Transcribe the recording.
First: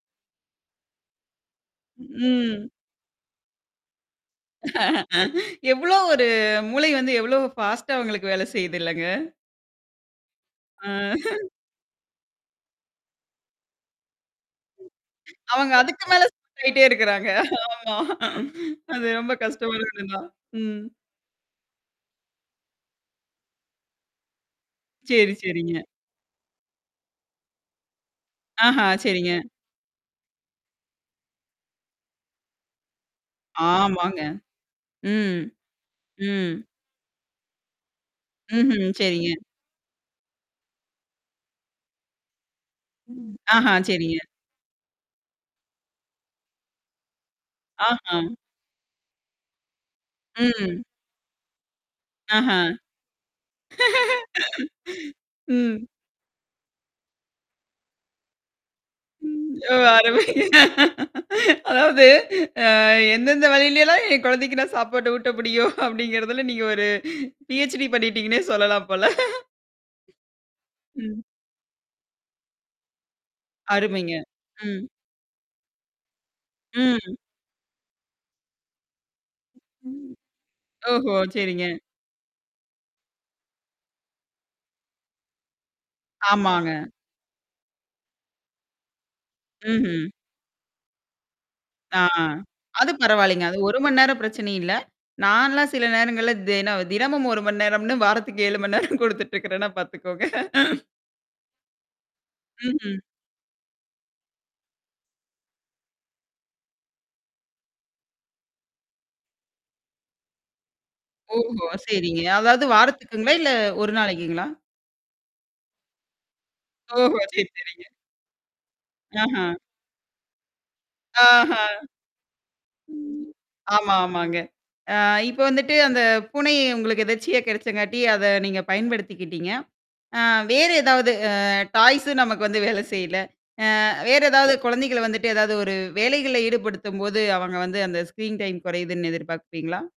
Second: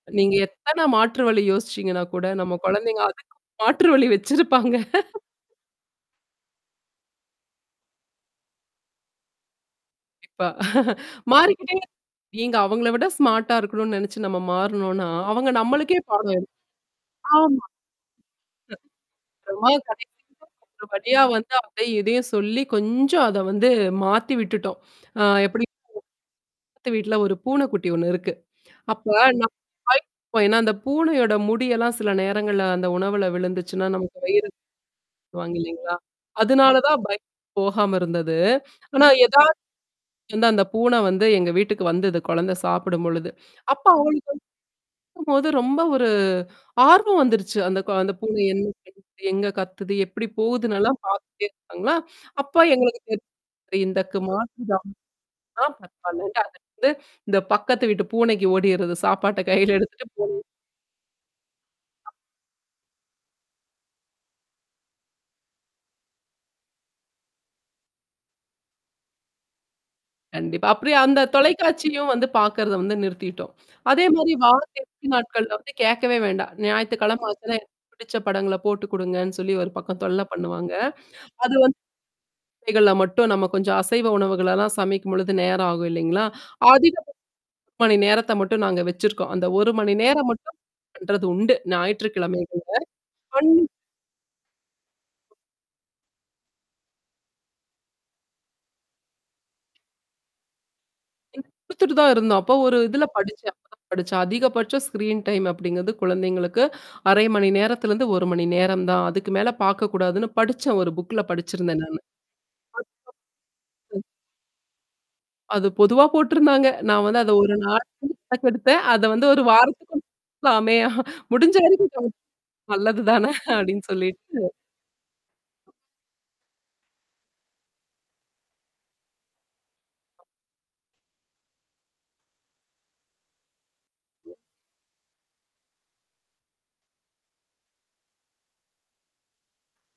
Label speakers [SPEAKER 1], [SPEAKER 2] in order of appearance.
[SPEAKER 1] நீங்க எத்தனை மாற்று வழி யோசிச்சீங்கன்னா கூட நம்ம
[SPEAKER 2] ம்.
[SPEAKER 1] குழந்தைங்க அதுக்கு மாற்று வழி வச்சிருப்பாங்க.
[SPEAKER 2] எவ்வளோ ஒரு மூளை வந்து எவ்வளோ பாஸ்ட்டா அவங்களுக்கு வேலை செய்துல்லங்க?
[SPEAKER 1] இப்ப
[SPEAKER 2] ஆ.
[SPEAKER 1] மாறிக்கிட்டே நீங்க அவங்கள விட ஸ்மார்ட்டா இருக்கணும்னு நெனைச்சு நம்ம மாறுனோம்னா, அவங்க
[SPEAKER 2] அவங்க
[SPEAKER 1] நம்மளுக்கே
[SPEAKER 2] அதுக்கு மேல
[SPEAKER 1] பாடம் எடுப்பாங்க.
[SPEAKER 2] ஷாக் ஆகிட்டே இருக்கிறாங்க.
[SPEAKER 1] ஆமா. அ.
[SPEAKER 2] ஆமா. அது ரொம்ப
[SPEAKER 1] அப்புறமா
[SPEAKER 2] கஷ்டமான ஒண்ணு தான்.
[SPEAKER 1] [unintelligible]
[SPEAKER 2] ம்.
[SPEAKER 1] ஒரு வழியா வந்து அதையும் இதையும் சொல்லி கொஞ்சம் அத வந்து மாத்தி விட்டுவிட்டோம். ஆ
[SPEAKER 2] சரி,
[SPEAKER 1] எப்டின்னா
[SPEAKER 2] சரிங்க.
[SPEAKER 1] பக்கத்து வீட்ல ஒரு பூனை குட்டி ஒண்ணு இருக்கு.
[SPEAKER 2] ஆஹா,
[SPEAKER 1] அப்ப
[SPEAKER 2] சரிங்க.
[SPEAKER 1] நம்ம [unintelligible] ஏன்னா அந்த பூனையோட முடியெல்லாம் சில நேரங்கள்ல அந்த உணவில விழுந்துச்சுன்னா நமக்கு
[SPEAKER 2] ஆமாங்க.
[SPEAKER 1] வயிறு [unintelligible]
[SPEAKER 2] ம்.
[SPEAKER 1] சொல்வாங்க இல்லைங்களா?
[SPEAKER 2] ம்.
[SPEAKER 1] அதுனால தான் பயம் போகாம இருந்தது.
[SPEAKER 2] ம்ஹும்.
[SPEAKER 1] ஆனா
[SPEAKER 2] சரிங்க.
[SPEAKER 1] ஏதாவது வந்து அந்த பூனை வந்து எங்க வீட்டுக்கு வந்தது குழந்தை சாப்பிடும் பொழுது
[SPEAKER 2] ஆஹா,
[SPEAKER 1] அப்ப
[SPEAKER 2] சரிங்க.
[SPEAKER 1] அவங்களுக்கு வந்து பாக்கும்போது ரொம்ப ஒரு ஆர்வம் வந்துருச்சு அந்த கொ அந்த
[SPEAKER 2] ஆஹ.
[SPEAKER 1] பூனை என்ன பண்ணுது எங்க கத்துது எப்டி
[SPEAKER 2] ம்.
[SPEAKER 1] போகுதுன்னுலாம் பார்த்துகிட்டே இருப்பாங்களா அப்ப
[SPEAKER 2] ஆஹா.
[SPEAKER 1] எங்களுக்கு [unintelligible] இந்தக்கு மாற்று [unintelligible] ஆ
[SPEAKER 2] ம்.
[SPEAKER 1] பரவால்ல அது வந்து இந்த பக்கத்து வீட்டு பூனைக்கு ஓடியிறது சாப்பாட்ட
[SPEAKER 2] ஒ
[SPEAKER 1] கையில எடுத்துட்டு
[SPEAKER 2] அருமை.
[SPEAKER 1] பூனை
[SPEAKER 2] அதாவது ஆ எந்தெந்த வழில எல்லாம் என் குழந்தைக்கு நான் சாப்பாடு ஊட்ட முடியும் அப்டிங்குறதில நீங்க ஒரு பிஹச்டி பண்ணிட்டீங்கன்னே சொல்லலாம் போல.
[SPEAKER 1] கண்டிப்பா. அப்டி அந்த
[SPEAKER 2] ம்.
[SPEAKER 1] தொலைக்காட்சியும் வந்து பார்க்கறத வந்து நிறுத்திட்டோம் அதே
[SPEAKER 2] அருமைங்க.
[SPEAKER 1] மாரி வார
[SPEAKER 2] ம்.
[SPEAKER 1] இறுதி நாட்கள்ல வந்து கேட்கவே வேண்டாம்
[SPEAKER 2] ம்.
[SPEAKER 1] ஞாயித்துக்கிழம ஆச்சுனா எனக்கு பிடிச்ச படங்கள போட்டு குடுங்கன்னு சொல்லி ஒரு பக்கம்
[SPEAKER 2] ம்.
[SPEAKER 1] தொல்ல பண்ணுவாங்க.
[SPEAKER 2] ஓஹோ
[SPEAKER 1] அது
[SPEAKER 2] சரிங்க.
[SPEAKER 1] வந்து இசைகள்ல மட்டும் நம்ம கொஞ்சம் அசைவ உணவுகளெல்லாம் சமைக்கும்பொழுது நேரம் ஆகும் இல்லைங்களா?
[SPEAKER 2] ஆமாங்க.
[SPEAKER 1] அதிகபட்சம் 1 மணி நேரத்தை மட்டும் நாங்க வச்சுருக்கோம். அந்த 1 மணி
[SPEAKER 2] ம்ஹ்ம்.
[SPEAKER 1] நேரம் மட்டும் பண்றது உண்டு
[SPEAKER 2] ஆ.
[SPEAKER 1] ஞாயிற்றுக்கிழமைகள்ல
[SPEAKER 2] அது பரவாயில்லைங்க. அது
[SPEAKER 1] [unintelligible]
[SPEAKER 2] 1 மணி நேரம் பிரச்சனை இல்ல. நான்லாம் சில நேரங்கள்ல தின தினமும் 1 மணி நேரம்ன்னு வாரத்துக்கு 7 மணி நேரம் குடுத்துட்டுருக்கிறேன்னா பார்த்துக்கோங்க.
[SPEAKER 1] [unintelligible] குடுத்துட்டு தான் இருந்தோம் அப்ப ஒரு
[SPEAKER 2] ம்ஹ்ம்.
[SPEAKER 1] இதில படிச்சேன் அப்பதான் படிச்சேன். அதிகபட்சம் ஸ்கிரீன் டைம் அப்டிங்கிறது குழந்தைங்களுக்கு 30 மணி நேரத்திலேருந்து 1 மணி நேரம் தான் அதுக்கு மேலே பார்க்கக்கூடாதுன்னு படிச்சேன் ஒரு புக்குல
[SPEAKER 2] ஓஹோ!
[SPEAKER 1] படிச்சிருந்தேன் நானு.
[SPEAKER 2] சரிங்க. அதாவது வாரத்துக்குங்களா இல்ல ஒரு
[SPEAKER 1] [unintelligible]
[SPEAKER 2] நாளைக்குங்களா?
[SPEAKER 1] அது பொதுவா போட்டிருந்தாங்க. நான்
[SPEAKER 2] ஓஹோ!
[SPEAKER 1] வந்து அத
[SPEAKER 2] சரி
[SPEAKER 1] 1 நாள்
[SPEAKER 2] சரிங்க.
[SPEAKER 1] கணக்கு எடுத்தேன். அத வந்து ஒரு
[SPEAKER 2] ஆஹ.
[SPEAKER 1] வாரத்துக்கு [unintelligible] மே முடிஞ்ச
[SPEAKER 2] ஆஹா.
[SPEAKER 1] அளவுக்கு [unintelligible] நல்லது தானே அப்டின்
[SPEAKER 2] ஆமா ஆமாங்க.
[SPEAKER 1] சொல்லிட்டு.
[SPEAKER 2] ஆ இப்போ வந்துட்டு அந்த பூனை உங்களுக்கு எதர்ச்சியா கிடைச்சாங்காட்டி அத நீங்க பயன்படுத்திக்கிடீங்க. ஆ வேறு ஏதாவது அ டாய்ஸ்ம் நமக்கு வந்து வேல செய்ல. ஆ வேற ஏதாவது குழந்தைகள வந்துட்டு ஏதாவது ஒரு வேலைகள்ல ஈடுபடுத்தும்போது அவங்க வந்து அந்த ஸ்கிரீன் டைம் குறையிதுன் எதிர்பார்ப்பீங்களா?